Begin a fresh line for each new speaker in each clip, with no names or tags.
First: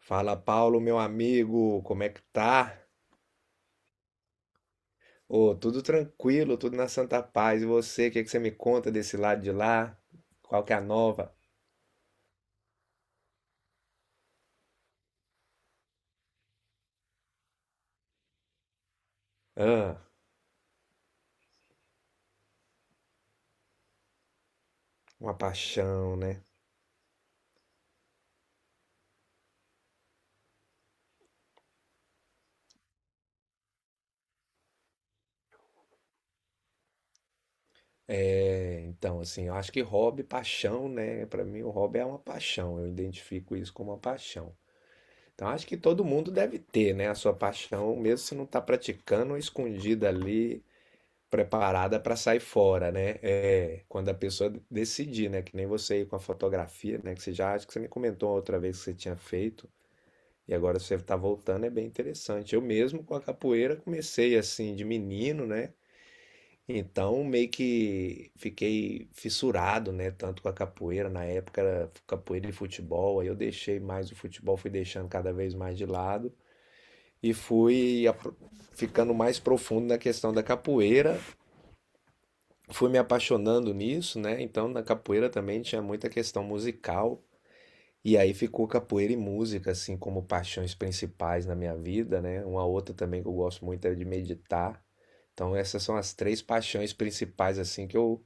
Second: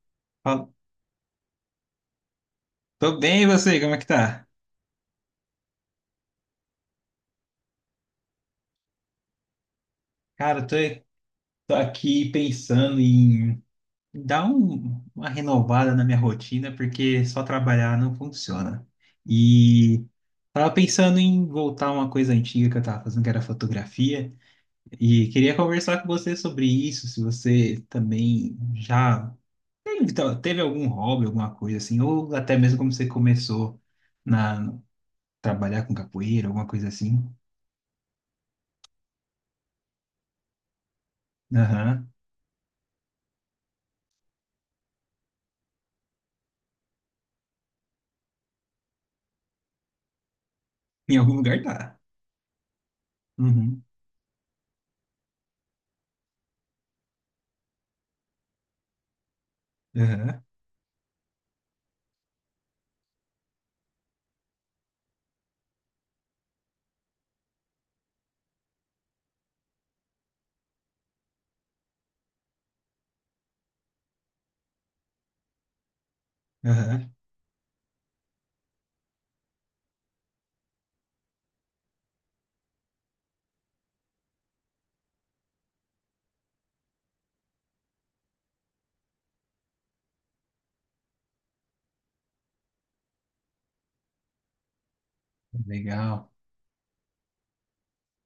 Fala,
Fala-
Paulo, meu amigo, como é que tá?
Tô bem, e você? Como é que tá?
Ô, tudo tranquilo, tudo na santa paz. E você, o que é que você me conta desse lado de lá?
Cara,
Qual
eu
que
tô,
é a nova?
tô aqui pensando em uma renovada na minha rotina, porque só trabalhar não funciona.
Ah,
E tava pensando em voltar a uma coisa antiga que eu tava fazendo, que era fotografia, e
uma
queria conversar com
paixão,
você
né?
sobre isso, se você também já teve, então, teve algum hobby, alguma coisa assim, ou até mesmo como você começou na trabalhar com capoeira, alguma coisa assim.
É, então, assim, eu acho que hobby, paixão, né? Pra mim, o hobby é
Aham.
uma paixão. Eu identifico isso como uma paixão. Então, acho que todo mundo deve ter, né, a sua paixão, mesmo se não tá praticando, escondida ali,
Em algum lugar tá.
preparada para sair fora, né? É,
Uhum.
quando a pessoa decidir, né? Que nem você aí com a fotografia, né? Que você já acho que você me comentou outra vez que você tinha feito
Aham,
e agora você está voltando, é bem interessante. Eu mesmo com a capoeira comecei assim de menino, né? Então meio que fiquei fissurado, né? Tanto com a capoeira na época era capoeira e futebol. Aí eu deixei mais o futebol, fui deixando cada vez mais de lado
aham,
e ficando mais profundo na questão da capoeira, fui me apaixonando nisso, né? Então na capoeira também tinha muita questão musical. E aí ficou capoeira e música, assim, como paixões principais na minha vida, né? Uma outra também que eu gosto muito é de meditar. Então essas são as
legal.
três paixões principais, assim,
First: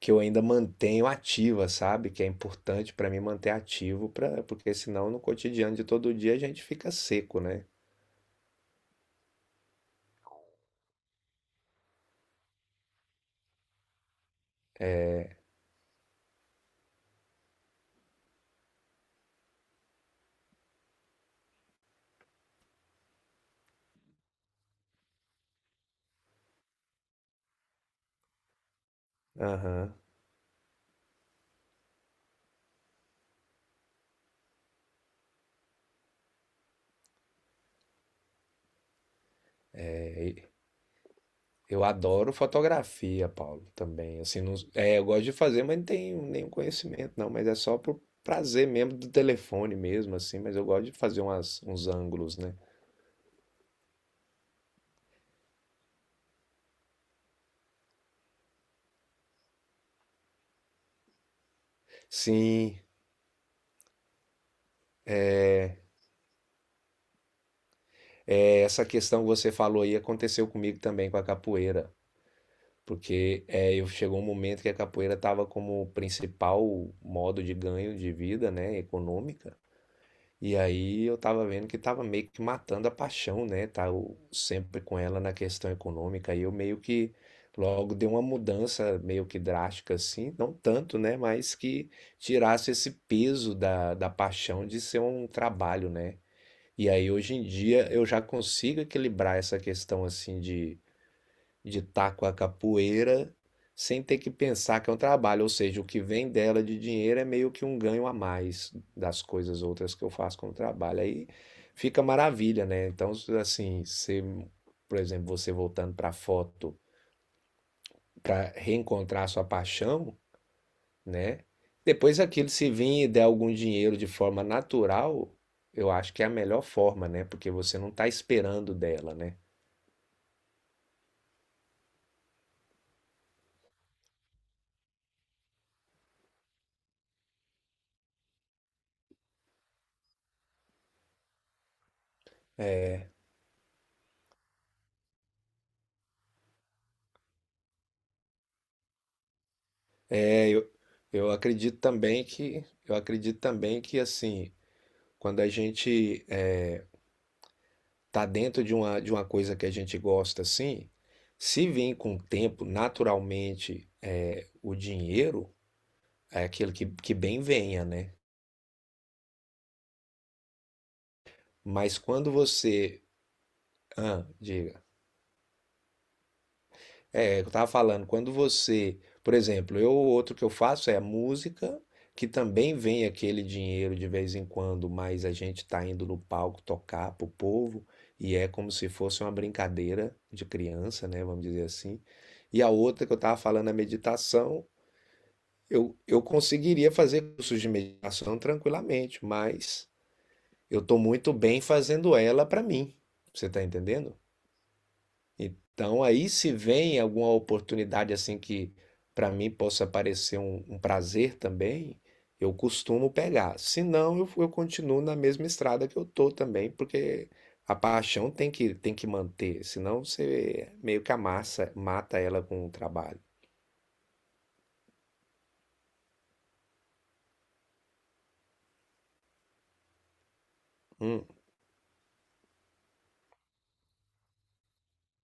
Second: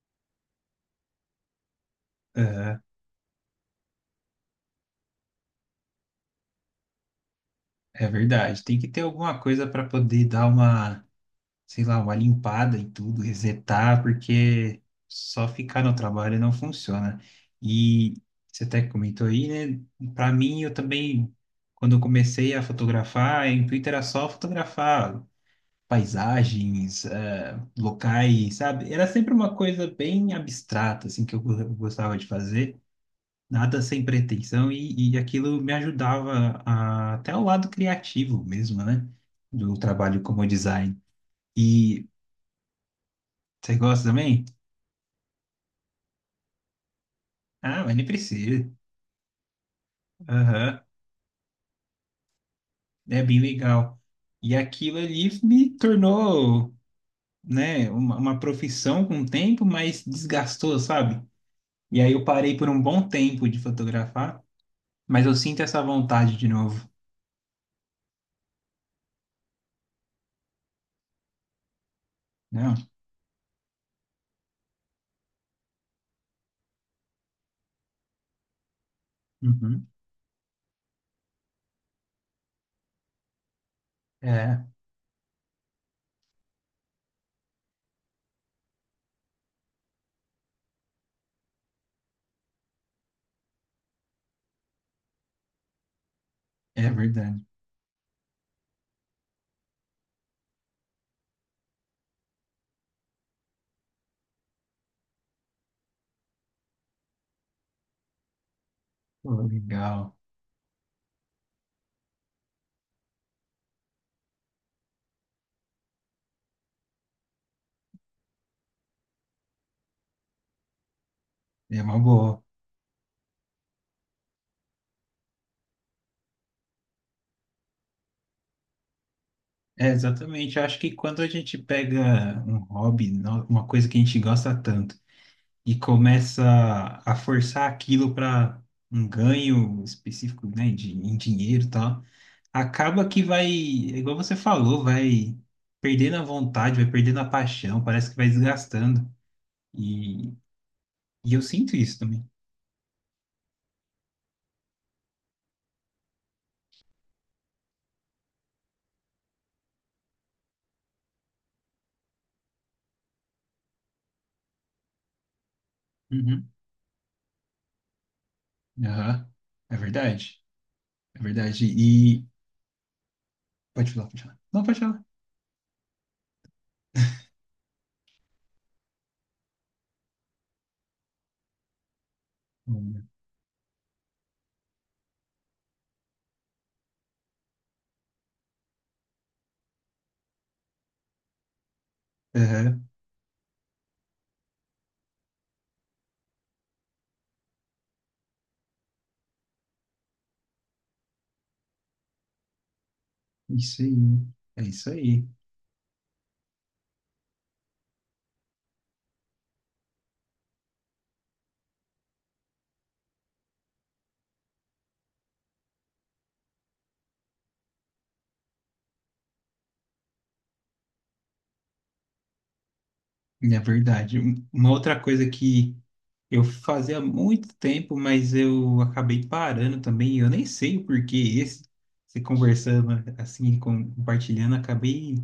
que eu ainda mantenho ativa, sabe? Que é
Aham,
importante pra mim manter ativo, pra, porque senão no cotidiano de todo dia a gente fica seco, né?
é verdade. Tem que ter alguma coisa para poder dar uma, sei lá, uma limpada em tudo, resetar, porque só ficar no trabalho não funciona. E você até comentou aí, né? Para mim, eu também, quando eu comecei a fotografar, o intuito era só fotografar paisagens, locais, sabe? Era sempre uma coisa
Aham.
bem abstrata, assim, que gostava de fazer. Nada sem pretensão e aquilo me ajudava a, até o lado criativo mesmo, né? Do trabalho como design.
Eu
E
adoro fotografia, Paulo,
você gosta
também. Assim,
também?
não, é, eu gosto de fazer, mas não tenho nenhum conhecimento, não. Mas é só
Ah, mas
por
nem
prazer
precisa.
mesmo do telefone mesmo, assim. Mas eu
Aham,
gosto de fazer umas, uns ângulos, né?
é bem legal. E aquilo ali me tornou, né, uma profissão com o tempo, mas desgastou, sabe? E aí eu parei por
Sim,
um bom tempo de fotografar, mas eu sinto essa vontade de novo.
é, essa questão que você falou aí aconteceu comigo também com a capoeira.
Não?
Porque é, eu chegou um momento que a capoeira estava como principal modo de ganho de vida, né, econômica.
Uhum.
E aí eu tava vendo que tava meio que matando a paixão, né?
É,
Sempre com ela na questão econômica. E eu meio que logo dei uma mudança meio que drástica assim, não tanto, né? Mas que tirasse esse peso da paixão de ser um trabalho, né? E
é
aí hoje
verdade.
em dia eu já consigo equilibrar essa questão assim de estar com a capoeira sem ter que pensar que é um trabalho, ou seja, o que vem dela de dinheiro é meio que um ganho a mais das
Pô,
coisas outras que eu
legal.
faço como trabalho. Aí fica maravilha, né? Então, assim, se, por exemplo, você voltando para a foto para reencontrar a sua paixão, né?
É uma
Depois
boa.
aquilo se vir e der algum dinheiro de forma natural, eu acho que é a melhor forma, né? Porque você não está esperando dela, né?
É, exatamente. Eu acho que quando a gente pega um hobby, uma coisa que a gente gosta tanto, e começa a forçar aquilo para um ganho específico, né, de, em dinheiro e tal, acaba que vai, é igual você falou, vai perdendo a vontade, vai perdendo a paixão, parece que vai desgastando. E,
É, eu
e eu sinto
acredito
isso
também
também.
que assim, quando a gente está dentro de uma coisa que a gente gosta assim, se vem com o tempo naturalmente é, o dinheiro, é
Uhum.
aquilo que bem venha, né?
Aham. É verdade. É verdade.
Mas
E.
quando você,
Pode falar, pode
ah,
falar. Não, pode
diga.
falar.
É, eu estava falando, quando você, por exemplo, eu outro que eu faço é a música, que também vem
Uhum.
aquele dinheiro de vez em quando, mas a gente está indo no palco tocar pro povo e é como se fosse uma brincadeira de criança, né, vamos dizer assim. E a outra que eu estava falando, a meditação, eu conseguiria fazer cursos de meditação tranquilamente, mas eu estou muito bem fazendo ela para mim. Você está
Isso
entendendo?
aí. É isso aí.
Então aí se vem alguma oportunidade assim que para mim possa parecer um prazer também, eu costumo pegar. Se não, eu continuo na mesma estrada que eu tô também, porque a paixão tem que manter, senão você meio que amassa, mata ela com o trabalho.
É verdade. Uma outra coisa que eu fazia há muito tempo, mas eu acabei parando também, eu nem sei o porquê
Hum,
esse, se conversando assim, compartilhando, acabei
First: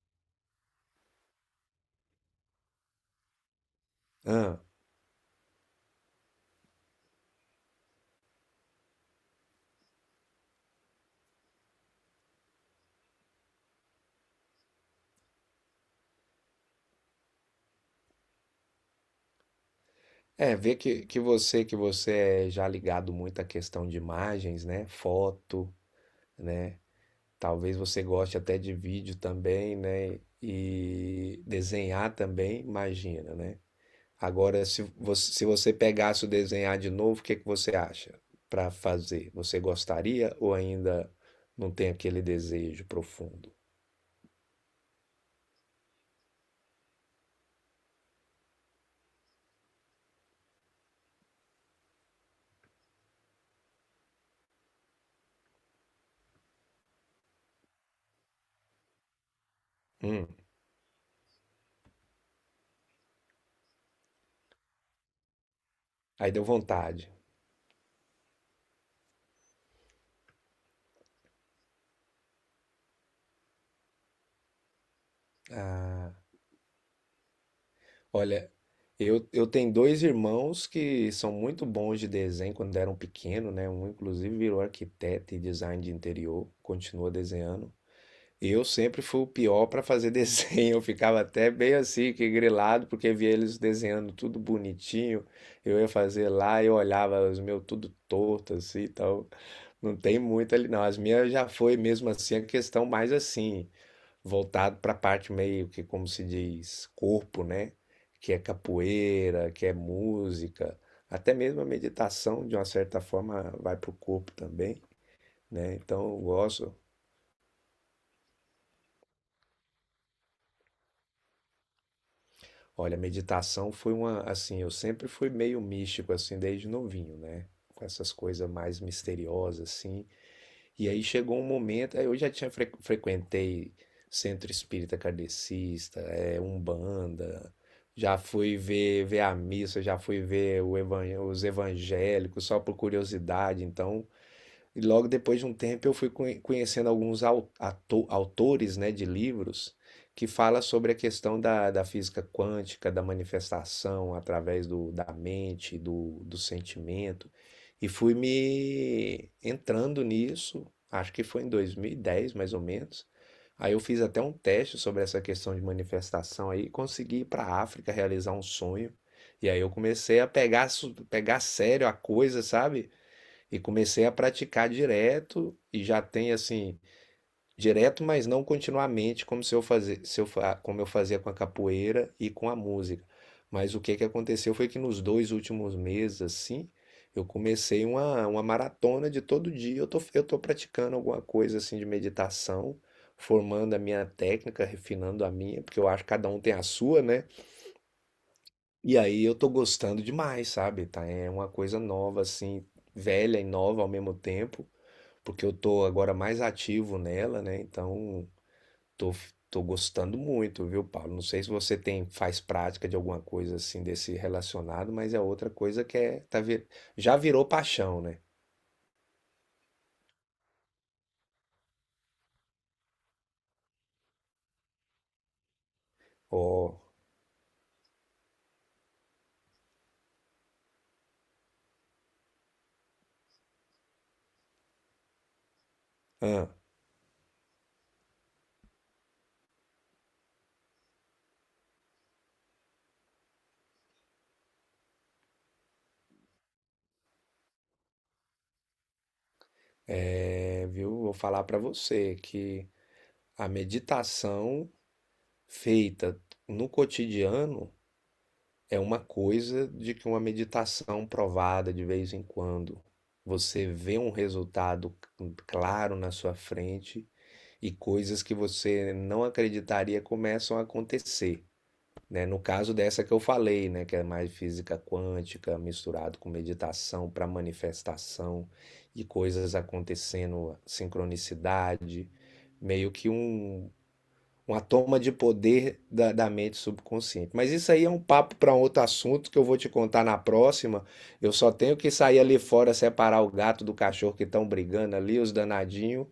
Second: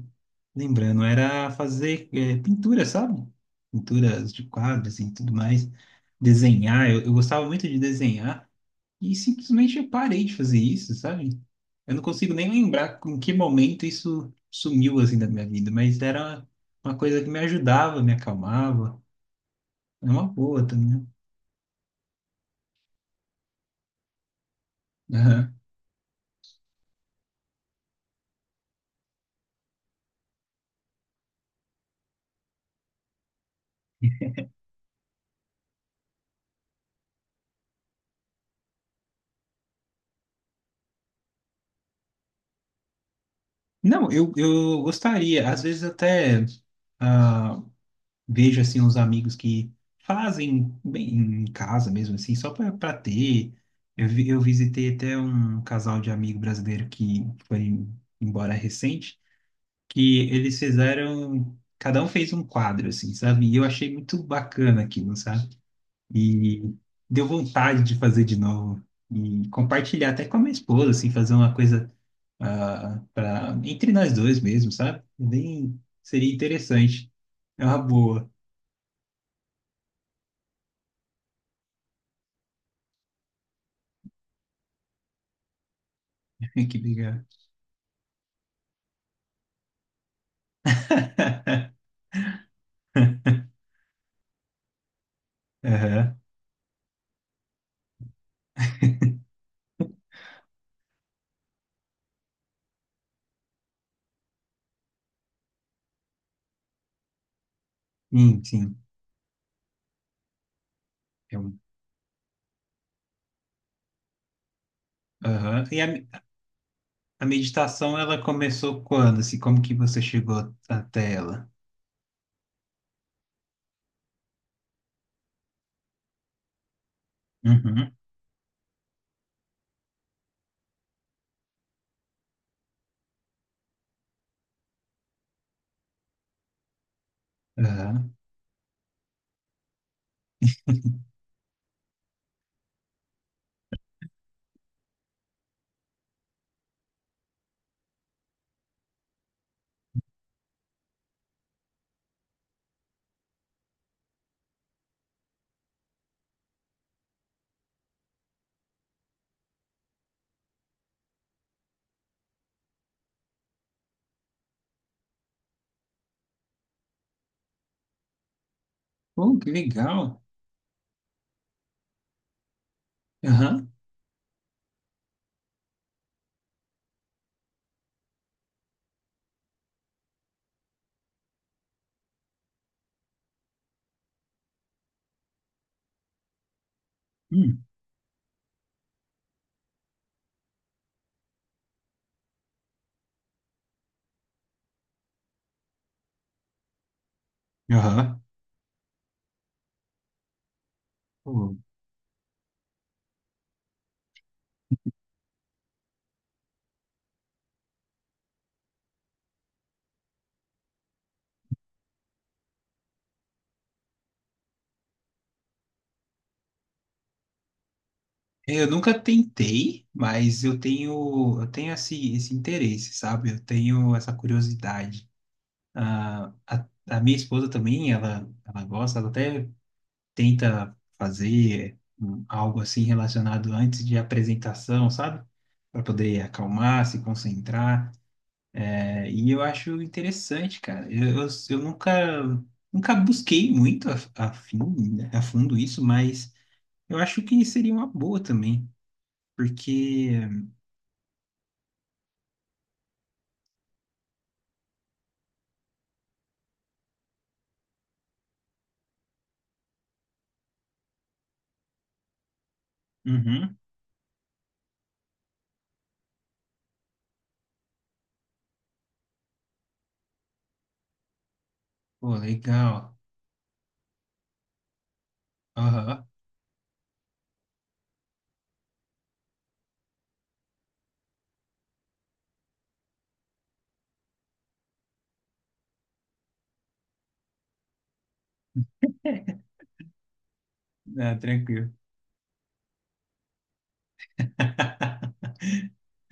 lembrando, era fazer pintura, sabe? Pinturas de
ah.
quadros e tudo mais, desenhar, eu gostava muito de desenhar, e simplesmente eu parei de fazer isso, sabe? Eu não consigo nem lembrar em que momento isso sumiu assim da minha vida, mas era uma coisa que me ajudava, me acalmava. É uma
É,
boa
ver
também.
que você é já ligado muito à questão de imagens, né?
Né? Aham.
Foto, né? Talvez você goste até de vídeo também, né? E desenhar também, imagina, né? Agora, se você pegasse o desenhar de novo, o que que você acha para fazer? Você gostaria ou ainda não tem aquele desejo profundo?
Não, eu gostaria. Às vezes até ah, vejo assim uns amigos que fazem bem em casa mesmo assim, só para ter. Eu visitei até um casal de amigo brasileiro que foi embora recente.
Hum,
Que eles fizeram, cada um fez um quadro, assim, sabe? E eu achei muito bacana aquilo, sabe?
aí deu
E
vontade.
deu vontade de fazer de novo e compartilhar até com a minha esposa, assim, fazer uma coisa ah, para entre nós dois mesmo, sabe? É bem,
Ah,
seria interessante. É uma boa.
olha, eu tenho dois irmãos que são muito bons de desenho quando eram pequenos, né? Um, inclusive, virou arquiteto e design de interior,
Que
continua
legal.
desenhando. Eu sempre fui o pior para fazer desenho. Eu ficava até bem assim, que grilado, porque via eles desenhando tudo bonitinho. Eu ia
Aham.
fazer lá, eu olhava os meus tudo torto assim, então não tem muito ali não. As minhas já foi mesmo assim a questão mais assim, voltado para a parte meio que como se diz, corpo, né? Que é
Sim, sim.
capoeira, que é música, até
Eu-
mesmo a meditação de uma certa forma vai pro corpo também,
aham.
né?
E
Então eu gosto.
a meditação, ela começou quando, assim, como que você chegou até ela?
Olha, meditação foi uma, assim, eu sempre fui meio místico, assim, desde novinho, né? Com
Uhum.
essas coisas mais misteriosas, assim. E aí chegou um momento, aí eu já tinha frequentei centro espírita kardecista, é, Umbanda,
Aham.
já fui ver, ver a missa, já fui ver os evangélicos só por curiosidade. Então, e logo depois de um tempo eu fui conhecendo alguns autores, né, de livros que fala sobre a questão da física quântica, da manifestação através da mente, do sentimento. E fui me entrando nisso, acho que foi em 2010, mais ou menos. Aí eu fiz até um teste sobre essa questão de manifestação aí, consegui ir para a África realizar um sonho.
Oh, que
E aí eu
legal.
comecei a pegar, pegar sério a coisa, sabe? E
Aham.
comecei a praticar direto e já tem assim, direto, mas não continuamente, como se eu fazer, se eu, fa- como eu fazia com a capoeira e com a música. Mas o que que aconteceu foi que nos dois últimos meses, assim, eu
Hum.
comecei uma maratona de todo dia. Eu tô praticando alguma coisa assim de meditação, formando a minha técnica, refinando a minha, porque eu acho que cada um tem a sua, né?
Aham.
E aí eu tô gostando demais, sabe? Tá, é uma
Pô,
coisa nova, assim, velha e nova ao mesmo tempo, porque eu tô agora mais ativo nela, né? Então, tô, tô gostando muito, viu, Paulo? Não sei se você tem faz prática de alguma coisa assim desse relacionado, mas é outra coisa que já virou paixão, né?
eu nunca tentei, mas eu tenho esse, esse interesse, sabe? Eu tenho essa curiosidade. Ah,
Ó,
a minha esposa também, ela gosta, ela até tenta fazer algo assim relacionado antes de apresentação, sabe? Para poder acalmar, se concentrar. É, e eu acho interessante, cara. Eu nunca, nunca busquei muito fim, né, a fundo isso, mas eu acho que seria uma boa também, porque.
é, viu? Vou falar pra você que a meditação feita no cotidiano é uma coisa de que uma meditação provada de vez em quando,
Uhum.
você vê um resultado claro na sua frente e coisas que você não acreditaria começam a acontecer,
Pô,
né? No caso
legal.
dessa que eu falei, né, que é mais física quântica
Aham.
misturado com meditação para manifestação e coisas acontecendo, sincronicidade, meio que uma toma de poder da mente subconsciente. Mas isso aí é um papo para um outro assunto que eu vou te contar na próxima.
Ah,
Eu só
tranquilo.
tenho que sair ali fora, separar o gato do cachorro que estão brigando ali, os danadinhos,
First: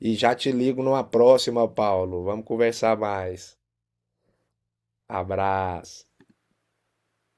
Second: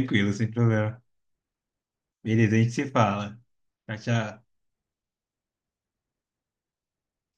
e já
sem
te ligo
problema.
numa próxima, Paulo. Vamos
Beleza, a gente se
conversar
fala.
mais.
Tchau, tchau.
Abraço.